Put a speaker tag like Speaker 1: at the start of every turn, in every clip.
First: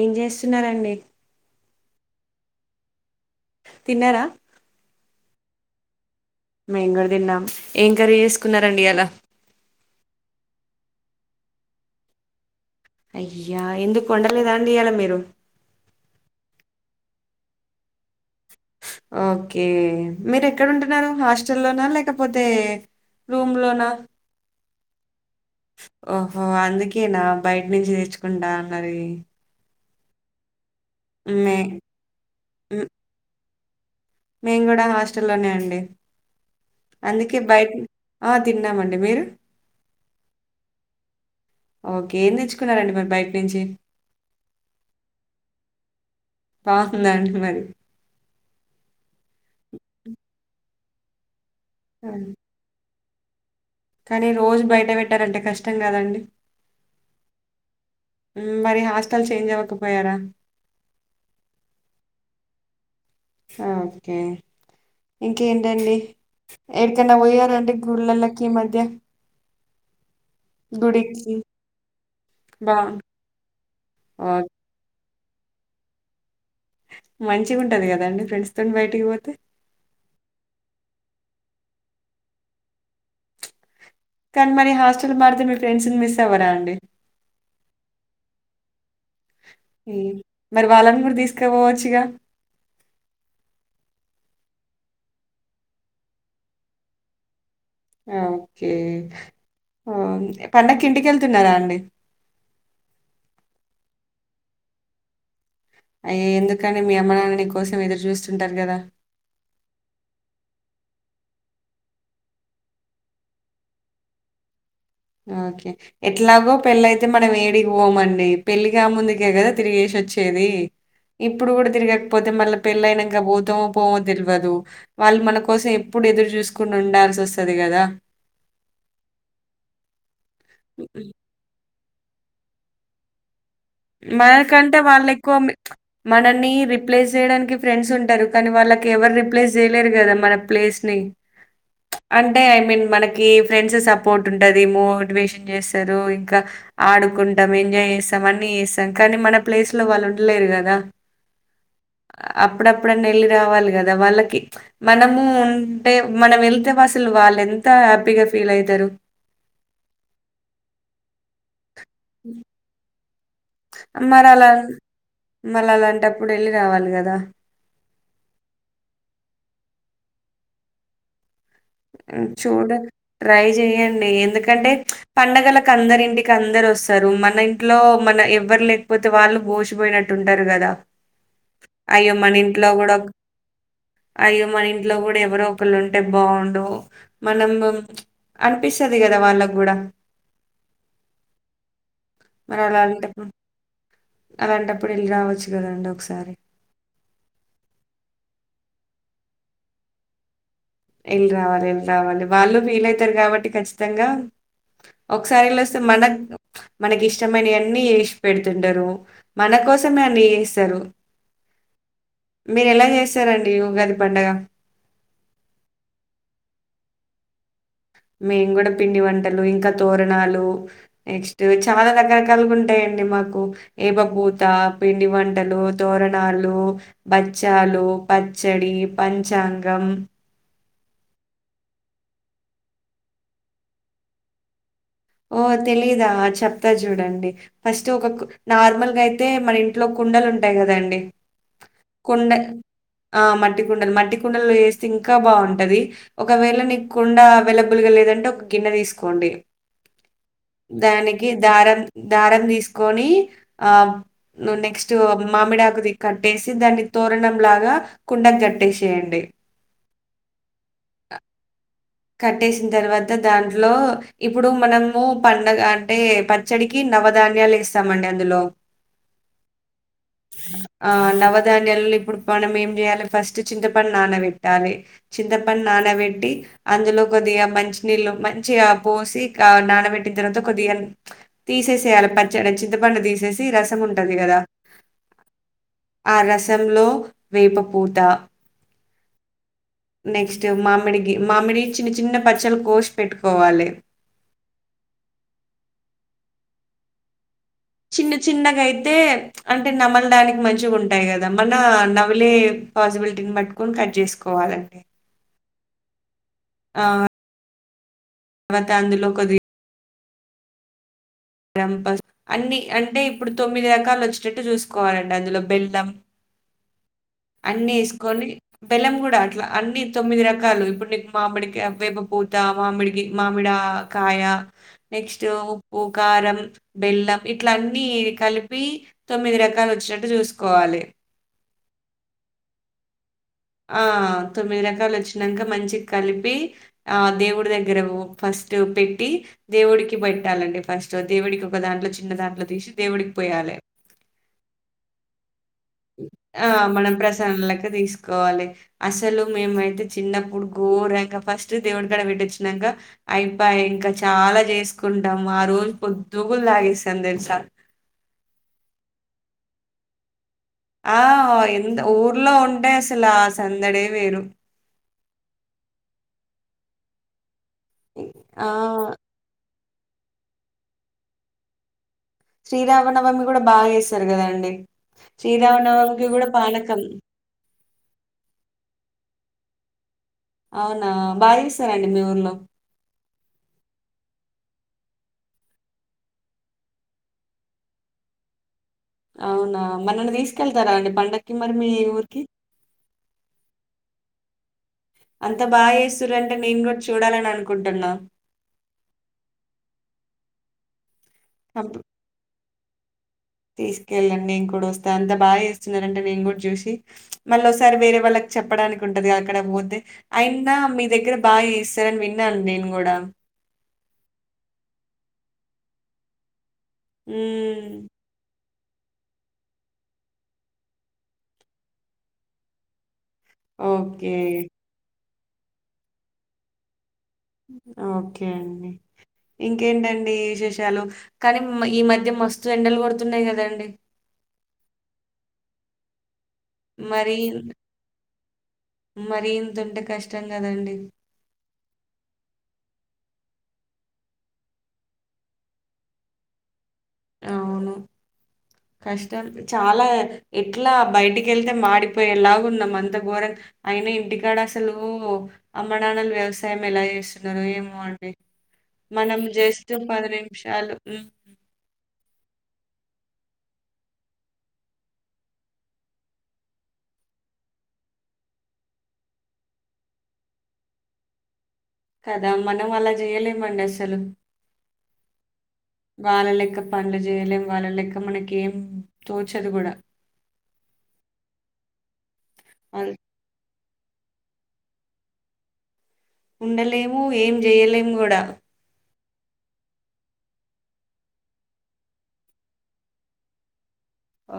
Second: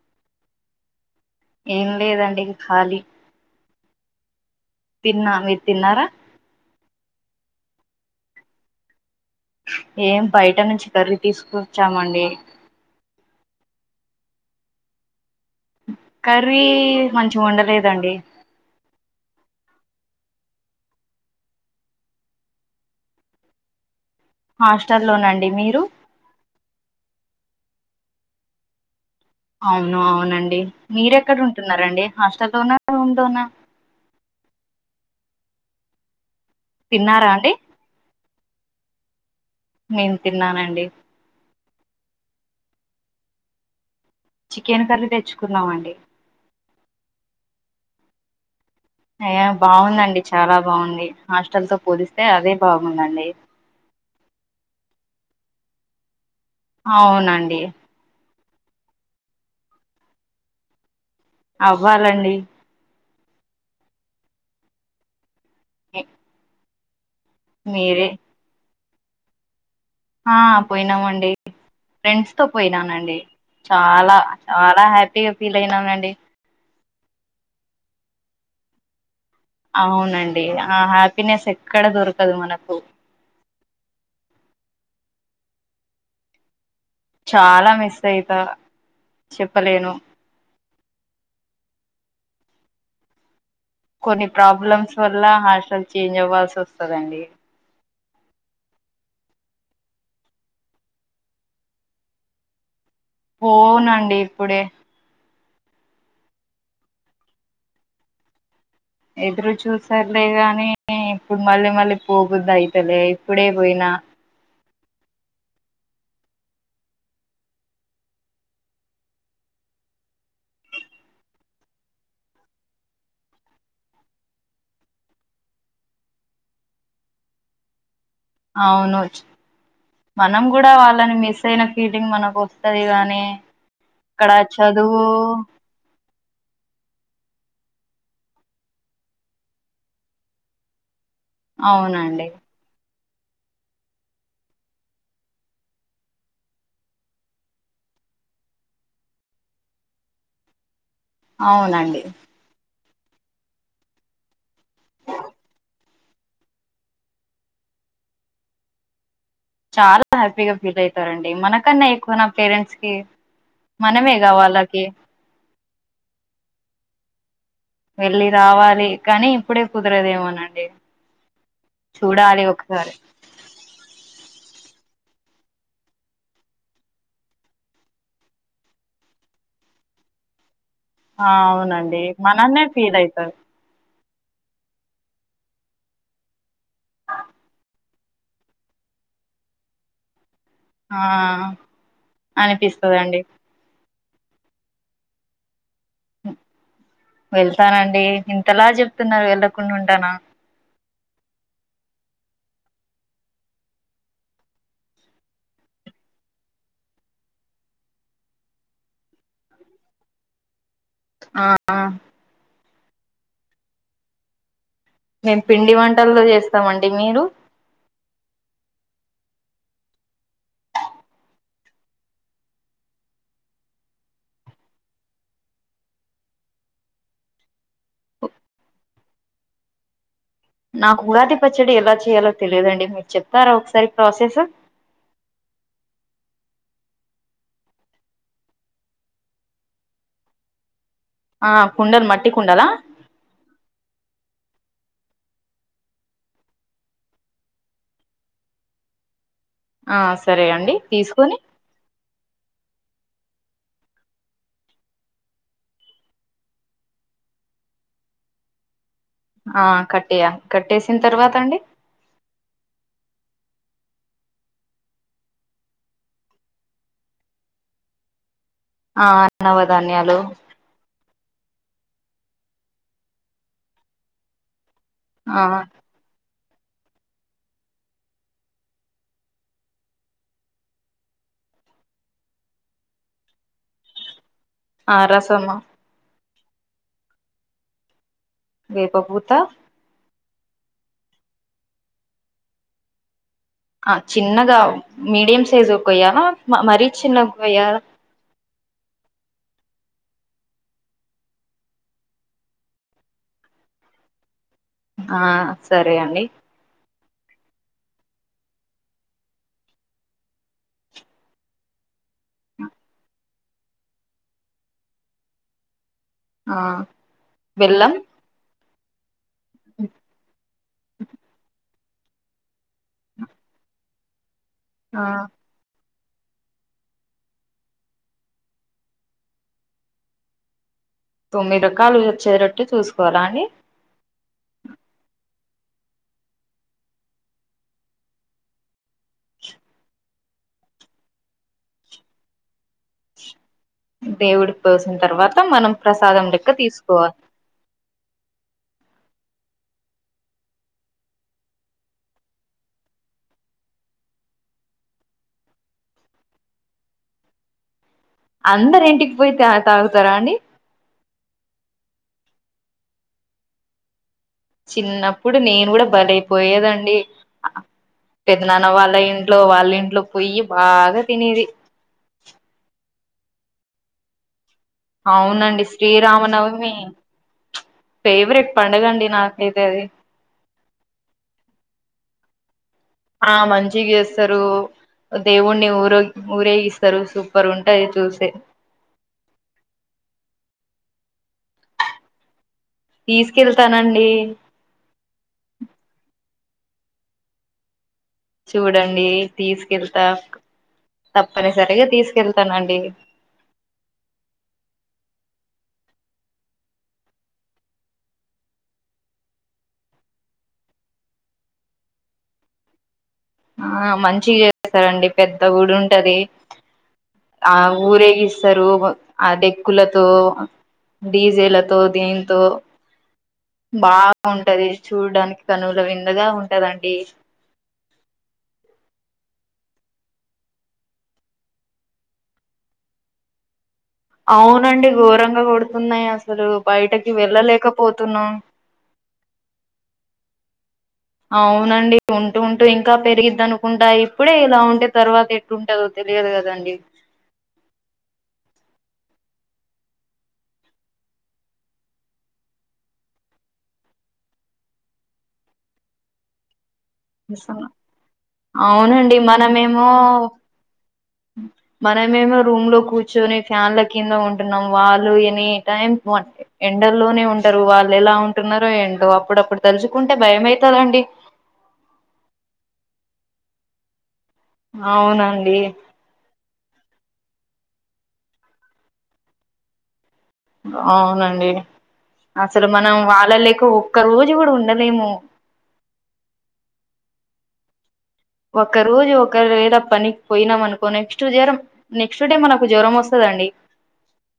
Speaker 1: ఏం చేస్తున్నారండి?
Speaker 2: ఏం లేదండి, ఖాళీ
Speaker 1: తిన్నరా?
Speaker 2: తిన్నా, మీర్ తిన్నారా?
Speaker 1: మేమ్ గుడ తిన్నాం, ఏం కర్రీ చేసుకున్నారండి ఇయాలా?
Speaker 2: ఏం బయట నుంచి కర్రీ తీసుకొచ్చామండి.
Speaker 1: అయ్యా ఎందుకు వండ లేదా అండి ఇయ్యాలా మీరు?
Speaker 2: కర్రీ మంచిగ ఒండలేదండి.
Speaker 1: ఓకే, మీరు ఎక్కడ ఉంటున్నారు, హాస్టల్లోనా లేకపోతే రూమ్ లోన?
Speaker 2: హాస్టల్లోనండ్
Speaker 1: ఓహో అందుకెనా బయట నుంచి తెచ్చుకుంటా అన్నది.
Speaker 2: అవును అవునండి, మీరెక్కడ
Speaker 1: మే
Speaker 2: ఉంటున్నారండి హాస్టల్ లోన, రూమ్ లోన
Speaker 1: మేం గుడ హాస్టల్లోనే అండి,
Speaker 2: తిన్నారా
Speaker 1: అందుకే
Speaker 2: అండి
Speaker 1: బయట్ ఆ తిన్నామండి మీరు?
Speaker 2: నేన్ తిన్నానండి.
Speaker 1: ఓకే ఏం తెచ్చుకున్నారండి మరి బయట నుంచి?
Speaker 2: చికెన్ కర్రీ తెచ్చుకున్నామండి.
Speaker 1: మాకు లే అండి మరి
Speaker 2: అయ్యా బావుందండి చాలా బావుంది, హాస్టల్ తో పోలిస్తే అదే బావుందండి.
Speaker 1: కాని రోజు బయట పెట్టారంటే కష్టం కదండి.
Speaker 2: అవునండి.
Speaker 1: ఉమ్ మరి హాస్టల్ చేంజ్ అవ్వకపోయారా?
Speaker 2: అవ్వాలండి.
Speaker 1: ఆ ఓకే, ఇంకేంటండి? ఎడ్ ఎటన్న బోయారా అండి
Speaker 2: మీరే
Speaker 1: గుడిలల్లకి ఈమధ్య?
Speaker 2: ఆ పోయినామండి.
Speaker 1: గుడికి
Speaker 2: ఫ్రెండ్స్తో
Speaker 1: బాగుం
Speaker 2: పోయినానండి, చాలా చాలా హ్యాపీగా ఫీల్ అయినానండి.
Speaker 1: మంచిగా ఉంటది కదా అండి ఫ్రెండ్స్ తోటి బయటికి పోతే.
Speaker 2: అవునండి ఆ హ్యాపీనెస్ ఎక్కడ దొరకదు మనకు.
Speaker 1: కనీ మరి హాస్టల్ మారితే మీ ఫ్రెండ్స్ ని మిస్ అవ్వరా అండి?
Speaker 2: చాల మిస్ అయితా. చెప్పలేను
Speaker 1: ఉమ్ మరి వాళ్ళని గుడ తీసుకపోవచ్చుగా?
Speaker 2: కొన్ని ప్రాబ్లమ్స్ వల్ల హాస్టల్ చేంజ్ అవ్వాల్సి వస్తదండి.
Speaker 1: ఆ ఓకే. ఓకే పండక్కి ఇంటికెళ్తున్నారా అండి.
Speaker 2: పోనండి ఇప్పుడే.
Speaker 1: అయ్యే ఎందుకండీ, మీ అమ్మ నాన్న నీ కోసం ఎదురు చూస్తుంటారు కదా.
Speaker 2: ఎదురు చూస్తారులే గానీ ఇప్పుడు మళ్ళీ మళ్ళీ పోబుద్ది అయితలే, ఇప్పుడే పోయినా
Speaker 1: ఓకే ఎట్లాగో పెళ్ళయితే మనం ఏడికిపోమండి, పెళ్లి కా ముందుకే కదా తిరిగేసి వచ్చేది. ఇప్పుడు కూడా తిరగకపోతే మళ్ళీ పెళ్ళ అయినంక బోతమో పోమో తెలివదు, వాళ్ళు మన కోసం ఇప్పు ఇప్పుడు ఎదురు చూసుకుండ ఉండాల్సి వస్తది కదా.
Speaker 2: అవును, చ్ మనం గుడ ఆళ్ళని మిస్ అయిన ఫీలింగ్ మనకొస్తది గానీ
Speaker 1: మనకంటే వాళ్లేక్కువ మన నీ రిప్లేస్ చేయడానికి ఫ్రెండ్స్ ఉంటరు, కానీ వాళ్ళకి ఎవరు రిప్లేస్ చేయలేరు కదా మన ప్లేస్ ని.
Speaker 2: అవునండి
Speaker 1: అంటే ఐ మీన్ మన కి ఫ్రెండ్స్ సపోర్ట్ ఉంటుది మోటివేషన్ చేస్తారు ఇంకా ఆడుకుంటాం ఎంజాయ్ చేస్తాం అన్ని చేస్తం కానీ మన ప్లేస్ లో వాళ్ళు ఉండలేరు కదా
Speaker 2: అవునండి
Speaker 1: ఎప్పుడన్నా వెళ్ళి రావాలి కదా వాళ్ళకి మనము ఉంటే మనం వెళ్తే అసలు వాళ్ళ ఎంత హ్యాపీగా ఫీల్ అయితారు
Speaker 2: చాలా హ్యాపీగా ఫీల్ అయితారండి మన కన్నా ఎక్కువనా పేరెంట్స్ కి
Speaker 1: మరలా
Speaker 2: మనమేగావాళ్ళకి
Speaker 1: మరలాంటప్పుడు ఎళ్లి రావాలి కదా
Speaker 2: వెళ్ళి రావాలి కానీ ఇప్పుడే కుదరేదేమోనండి
Speaker 1: చూడండ్ ట్రై చేయండి ఎందుక్ కంటే పండగలకు అందరు ఇంటికి అందరు వస్తారు మన ఇంట్లో మన ఎవరు లేకపోతే వాళ్ళు బోషీ పోయినట్టుంటారు కదా
Speaker 2: ఆ అవునండి మనన్నే ఫీల్ అయితారు
Speaker 1: అయ్యో మన ఇంట్లో కూడా ఎవరో ఒకళ్ళు ఉంటే బాగుండు మనం బామ్ అనిపిస్తది కదా వాళ్ళకు కూడా
Speaker 2: ఆహ్
Speaker 1: మరలాంటప్పుడు
Speaker 2: అనిపిస్తదండి
Speaker 1: అలాంటప్పుడు ఎల్లి రావాల్సి
Speaker 2: వెళ్తానండి ఇంతలా చెప్తున్నారు వెళ్ళకుండుంటానా
Speaker 1: ఎల్లి రావాలి ఎల్లి రావాలి వాళ్ళు ఫీలైతారు కాబట్టి ఖచ్చితంగా ఒకసారి ఎల్లివస్తే మనక్ మనకి ఇష్టమైనయన్ని ఏష్ పెడుతుంటారు మన కోసమే అన్ని చేస్తారు
Speaker 2: ఆ ఆ
Speaker 1: మీరు ఎలా చేస్తారండి ఉగాది పండగ
Speaker 2: మేం పిండి వంటలల్లో చేస్తామండి మీరు
Speaker 1: మేం కూడా పిండి వంటలు ఇంకా తోరణాలు నెక్స్ట్ చాలా రకరకాలుగా ఉంటాయం డి మాకు ఏప పూత పిండి వంటలు తోరణాలు బచ్చాల్ లు పచ్చడి పంచాంగం
Speaker 2: నాకు ఉగాది పచ్చడి ఎలా చేయాలో తెలియదండి మీరు చెప్తారా ఒకసారి ప్రాసెసు
Speaker 1: ఓ తెలీదా చెప్తా చూడండి ఫస్ట్ ఒక కు నార్మల్గా అయితే మన ఇంట్లో కుండలు ఉంటాయి కదండి
Speaker 2: ఆ కుండలు మట్టి
Speaker 1: కుండ
Speaker 2: కుండలా
Speaker 1: ఆ మట్టి కుండలు మట్టి కుండల్లో చేస్ స్తే ఇంకా బాగుంటది ఒకవేళ నీకు కుండా అవైలబుల్ గా లేదంటే ఒక గిన్నె తీసుకోండి
Speaker 2: ఆ సరే అండి
Speaker 1: దానికి
Speaker 2: తీసుకొని
Speaker 1: దార్ దారం తీస్ కోని ఆ నెక్స్ట్ మామిడాకుది కట్టేసి దాన్ని తోరణం లాగా గా కుండక్ కట్టేష్
Speaker 2: ఆ కట్టేయ కట్టేసిన తర్వాత అండి
Speaker 1: కట్టేసిన తర్వాత దాంట్లో ఇప్పుడు మనము పండగ అంటే పచ్చడికి న నవదాన్యాలేస్తామండి అందులో
Speaker 2: ఆ నవధాన్యాలు
Speaker 1: ఆ నవ దాన్యలలో ఇప్పుడు మనం ఏం చెయాలి ఫస్ట్ చింతపండ్ నానవెట్టాలి
Speaker 2: ఆ
Speaker 1: చింతపండ్ నానవెట్టి అందులో కొద్దిగా మంచినీళ్ళు మంచిగా పోసిఆ నానబెట్టిన తర్వాత కొద్దిగా తీ చేసేయలా పచ్చడి చింతపండు తీసేసి రసం ఉంటది కదా
Speaker 2: ఆ రసమ్మ
Speaker 1: ఆ రసంలో వేపపూత
Speaker 2: వేపపూత
Speaker 1: నెక్స్ట్ మామిడికి మామిడి చిన్న చిన్న పచ్చలు కోష్ పెట్టుకు
Speaker 2: ఆ చిన్నగా మీడియం సైజ్ ఓకోయాల మరీ చిన్న కొయ్యాల
Speaker 1: చిన్న చిన్నగాయితే అంటే నమలడానికి మంచిగా ఉంటాయి కదా మనా నవిలే పాసిబిలిటీని బట్టుకొని కట్ చేసుకోవాలె
Speaker 2: ఆ సరే అండి
Speaker 1: ఆ తర్వాత అందులో కొద్ది గంపస్ అన్ని అంటే ఇప్పుడు తొమ్మిది రకాలు వచ్చేటట్టు చూసుకోవాలంట అందులో బెల్లం
Speaker 2: ఆ బెల్లం
Speaker 1: అన్నేసుకొని బెల్లం కూడా అట్లా అన్ని తొమ్మిది రకాలు ఇప్పుడు నీకు మామిడికాయ్ వేపపూత మామిడిగి మామిడ కాయ
Speaker 2: ఆ
Speaker 1: నెక్స్ట్ ఉప్పు కారం బెల్లం ఇట్ల అన్నీ కలిపి తొమ్మిది రకాలు వచ్చేటట్టు చూసుకోవాలి.
Speaker 2: తొమ్మిది రకాలు వచ్చేటట్టు చూస్కో
Speaker 1: ఆ తొమ్మిది రకాలు వచ్చినాంక మంచిగ కలిపి ఆ దేవుడి దగ్గర ఫస్ట్ పెట్టి దేవుడికి పెట్టాలండి ఫస్ట్ దేవుడికి ఒక దాంట్లో చిన్న దాంట్లో తీషి దేవుడికి పోయాలే.
Speaker 2: దేవుడికి పోసిన తర్వాత మనం ప్రసాదం లెక్క తీసుకోవా
Speaker 1: కోవాలి. అసలు మేమైతే చిన్నప్పుడు గోరంగా ఫస్ట్ దేవుడికాడ పెట్టొచ్చినాంక అయిపయ ఇంకా చాలా చేసుకుంటాము ఆ రోజు పొద్దుగుల్ తాగేస్తాం తెలుసా
Speaker 2: అందరింటికి పోయి త తాగుతారా అండి.
Speaker 1: ఆ ఎంత ఊర్లో ఉంటే అసలు ఆ సందడే వేరు
Speaker 2: చిన్నప్పుడు నేను గూడా భలే పోయేదండి. అ
Speaker 1: ఆ!
Speaker 2: పెద్దనాన్న వాళ్ళ ఇంట్లో వాళ్ళింట్లో పోయ్యి బాగా తినేది.
Speaker 1: శ్రీరామనవమి కూడా బాగా చేస్తరు కదండి.
Speaker 2: అవునండి. శ్రీరామనవమి ఫేవరెట్ పండగండి నాక్ కైతే అది
Speaker 1: అవునా బాగ్చెస్తారాండి మీ ఊర్లో
Speaker 2: ఆ మంచిగ చేస్తరు. దేవుణ్ణి ఊరొ ఊరేగిస్తారు సూపర్ గుంటది చూస్తే
Speaker 1: అవునా మరి నన్ని తీసుకెళ్తారా అండి పండక్ క్కి మరి మీ ఊర్కి
Speaker 2: తీసుకెళ్తానండి
Speaker 1: అంత బాగ్చెస్తుర్రంటే నేను కూడా చూడాలని అనుకుంటున్నా
Speaker 2: చూడండి తీసుకెళ్తా
Speaker 1: అప్పుడు
Speaker 2: తప్పనిసరిగా తీసుకెళ్ త నండి.
Speaker 1: తీసుకెళ్ళండి నేను కూడా వస్తా అంత బాగ చేస్తున్నరంటే నేను కూడా చూషి మళ్ళీ ఒకసారి వేరే వాళ్ళక్ కి చెప్పడానికి ఉంటది అక్కడ పోతే అయైనా మీ దగ్గర బాగా చెస్తారని విన్నాను నేను కూడా
Speaker 2: ఆ మంచిగా చేస్తారండి పెద్ద గుడి ఉంటది. ఆ
Speaker 1: హ్మ్.
Speaker 2: ఊరేగిస్ స్సరు. ఆ డెక్కులతో డీజేలతో దీంతో
Speaker 1: ఓకే.
Speaker 2: బాగుంటది చూడ్డానికి కనుల విందుగా ఉంటదండి.
Speaker 1: ఓకే అండి. ఇంకేంటండి విశేషాలు కానీ మ్ ఈ మధ్య మస్తు ఎండలు కొడుతున్నాయి కదండి.
Speaker 2: అవునండి ఘోరంగా కొడుతున్నాయి అస అసలు బయటకి
Speaker 1: మరీ
Speaker 2: వెళ్ళలేకపోతున్నాం.
Speaker 1: కదండి.
Speaker 2: అవునండి ఉంటూ ఉంటూ ఇంకా పెరిగిద్ద అనుకుంటా ఇప్పుడే ఇలా ఉంటే తర్వాత ఎట్టుంటదొ తె తెలియదు కదండి.
Speaker 1: అవును కష్టం చాలా ఎట్లా బయటికి వెళ్తే మాడిపోయేలాగున్నాం అంత ఘోరంగ అయిన ఇంటికాడసలు అమ్మనాన్నలు వ్యవసాయం ం. ఎలా చేస్తున్నారో
Speaker 2: అసలు.
Speaker 1: ఏమో అండి.
Speaker 2: అవునండి
Speaker 1: మనం జస్ట్
Speaker 2: మనమేమో
Speaker 1: పది నిమిషాలు హ్మ్.
Speaker 2: మనమేమో రూమ్లో కూర్చొని ఫ్యాన్ల కింద ఉంటున్నాం వాళ్ళు ఎనీ టైం ఎండల్లోనే ఉంటారు వాళ్ళు ఎలా ఉంటున్నారో ఏంటో అప్పుడప్పుడు తలుచుకుంటే బయమైతదండి.
Speaker 1: కదా మనం అలా జెయ్యలేమండి అసలు.
Speaker 2: అవునండి
Speaker 1: పన్లు చేయలేం వాళ్ళ లెక్క మనకి ఏం తోచదు కూడా
Speaker 2: అవునండి అసలు
Speaker 1: అల్
Speaker 2: మనం వాళ్ళ లె క్క ఒక్క రోజు కూడా ఉండలేము
Speaker 1: ఉండలేము ఏం చెయలేము కూడా
Speaker 2: వోక రోజు ఒక రేల పనిక్పోయినాం అనుకో నెక్స్ట్ జ్వరం నెక్స్ట్ డే మనకు జ్వరం వస్తదండి
Speaker 1: ఆ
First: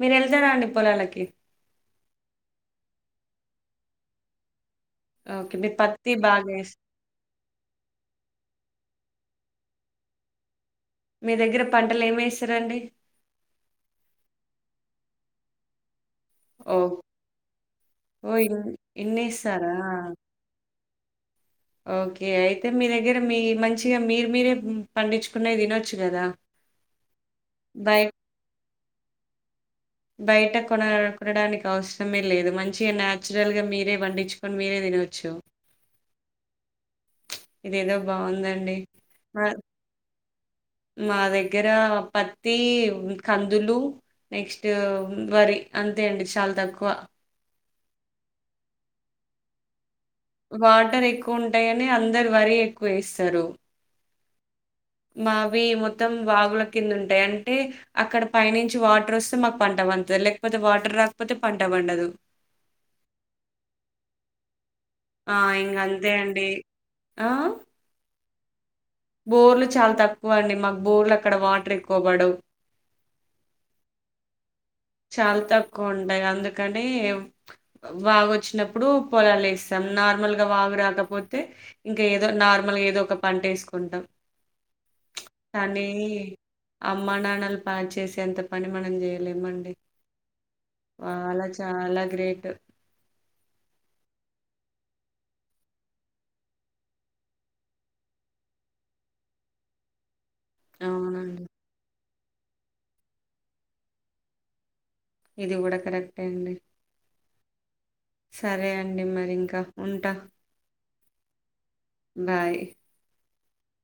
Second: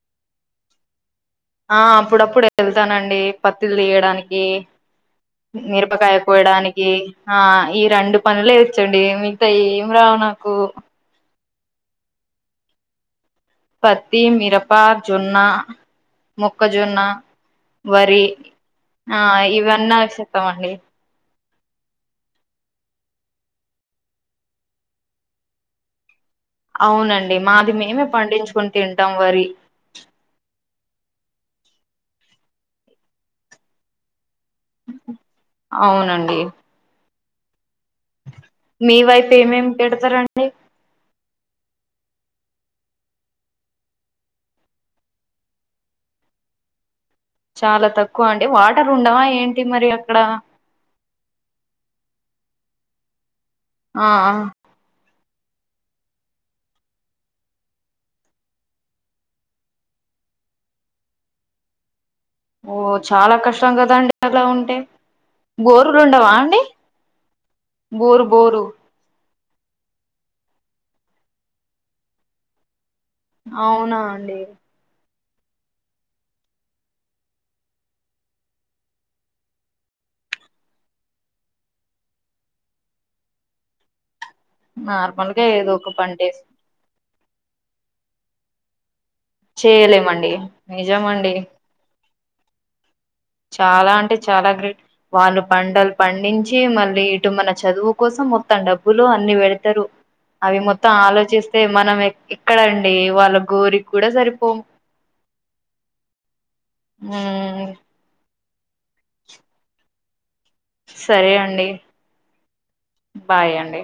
Speaker 1: మీర్ ఎళ్తారా అండి పోలాలకి
Speaker 2: ఆ అప్పుడప్పుడు వెళ్తానండి పత్తుల్ తీయడానికి
Speaker 1: ఓకే. మీరు పత్తి
Speaker 2: మిరపకాయ
Speaker 1: బాగా ఏస్
Speaker 2: కోయడానికి ఆ ఈ రెండు పనులే చండి మిగితాయ్ ఏం రావు నాకు
Speaker 1: మీ దగ్గర పంటల్ ఏం ఎస్తరండి
Speaker 2: పత్తి, మిరప, జొన్న
Speaker 1: ఓకే.
Speaker 2: మొక్కజొన్న, వరి
Speaker 1: ఓహ్! ఇన్
Speaker 2: ఆ
Speaker 1: ఇన్నేస్తారా?
Speaker 2: ఇవన్న ఆగ్ చెత్త మండి
Speaker 1: ఓకే అయితే మీ దగ్గర మీ మంచిగా మీరు మీరే పండించుకున్నయ్ తినోచ్చు కదా
Speaker 2: అవునండి మాది మేమే పండించ్కుని తింటాం వరి
Speaker 1: కోనా కోనడునడానికి అవసరమే లేదు మంచిగా న్యాచురల్ గా మీరే పండిచ్ కోన్ మీరే తినోచ్చు
Speaker 2: అవునండి
Speaker 1: బావుందండి.
Speaker 2: మీ వైప్
Speaker 1: మా
Speaker 2: ఏం ఎం పెడతరండి
Speaker 1: మా దగ్గర పత్తి, కందులు నెక్స్ట్ వరి అంత్ తేండి చాల్ తక్కువ
Speaker 2: చాలా తక్కువ అంటె వాటర్ ఉండవా ఏంటి మరి అ
Speaker 1: వాటర్ ఎక్కువ ఉంటయ్ అని అందర్ వరి ఎక్కువ ఎస్తారు
Speaker 2: అ ఆ
Speaker 1: మావి మొత్తం వాగుల కింద ఉంటాయ్ అంటే అక్కడ పైనుంచి వాటర్ ఒస్తే మాకు పంట వం త్ లేక్పోతే వాటర్ రాకపోతే పంట పండదు
Speaker 2: ఓ చాలా కష్టం కదండి అలా ఉంటే
Speaker 1: ఆ! ఇంగ
Speaker 2: బోరులు
Speaker 1: అంతే
Speaker 2: ఉండవా అండి
Speaker 1: ఆ?
Speaker 2: బోరు బోరు
Speaker 1: బోర్లు చాల్ తక్కువ అండి మాకు బోర్లు అక్కడ వాటర్ ఎక్కువ బడవ్
Speaker 2: అవునా అండి
Speaker 1: చాల్ తక్కువ ఉంటయ్ అందుకండి ఎవ్ వాగ్ ఒచ్చినప్పుడు పొలాల్ ఎస్తాం నార్మల్గ వాగు రాకపోతే ఇంకా ఏదో నార్మల్గా ఏదో ఒక పంటేస్కుంటం
Speaker 2: నార్మల్గా ఏదో ఒక పంటేస్
Speaker 1: అమ్మ నాన్నల్ ప్యాక్ చేసే అంత పని మనం చేయలేముండి
Speaker 2: ఎలేమండి నిజమండీ
Speaker 1: గ్రేటు
Speaker 2: చాలా అంటే చాలా గ్రేట్ వాళ్ళు పంటల్ పండించి మళ్ళీ ఇటు మన చదువు కోసం మొత్తం డబ్బులు అన్ని పెడతరు అవి మొత్తం
Speaker 1: అవునండి.
Speaker 2: ఆలోచిస్తే మనం ఎక్ ఎక్కడ అండి వాళ్ళ గోరిక్ కూడా సరిపొం
Speaker 1: ఇది కూడ కరెక్టే అండి
Speaker 2: ఉమ్మ్
Speaker 1: సరే అండి మరి ఇంక ఉంట
Speaker 2: సరే అండి
Speaker 1: బాయ్
Speaker 2: బాయ్ అండి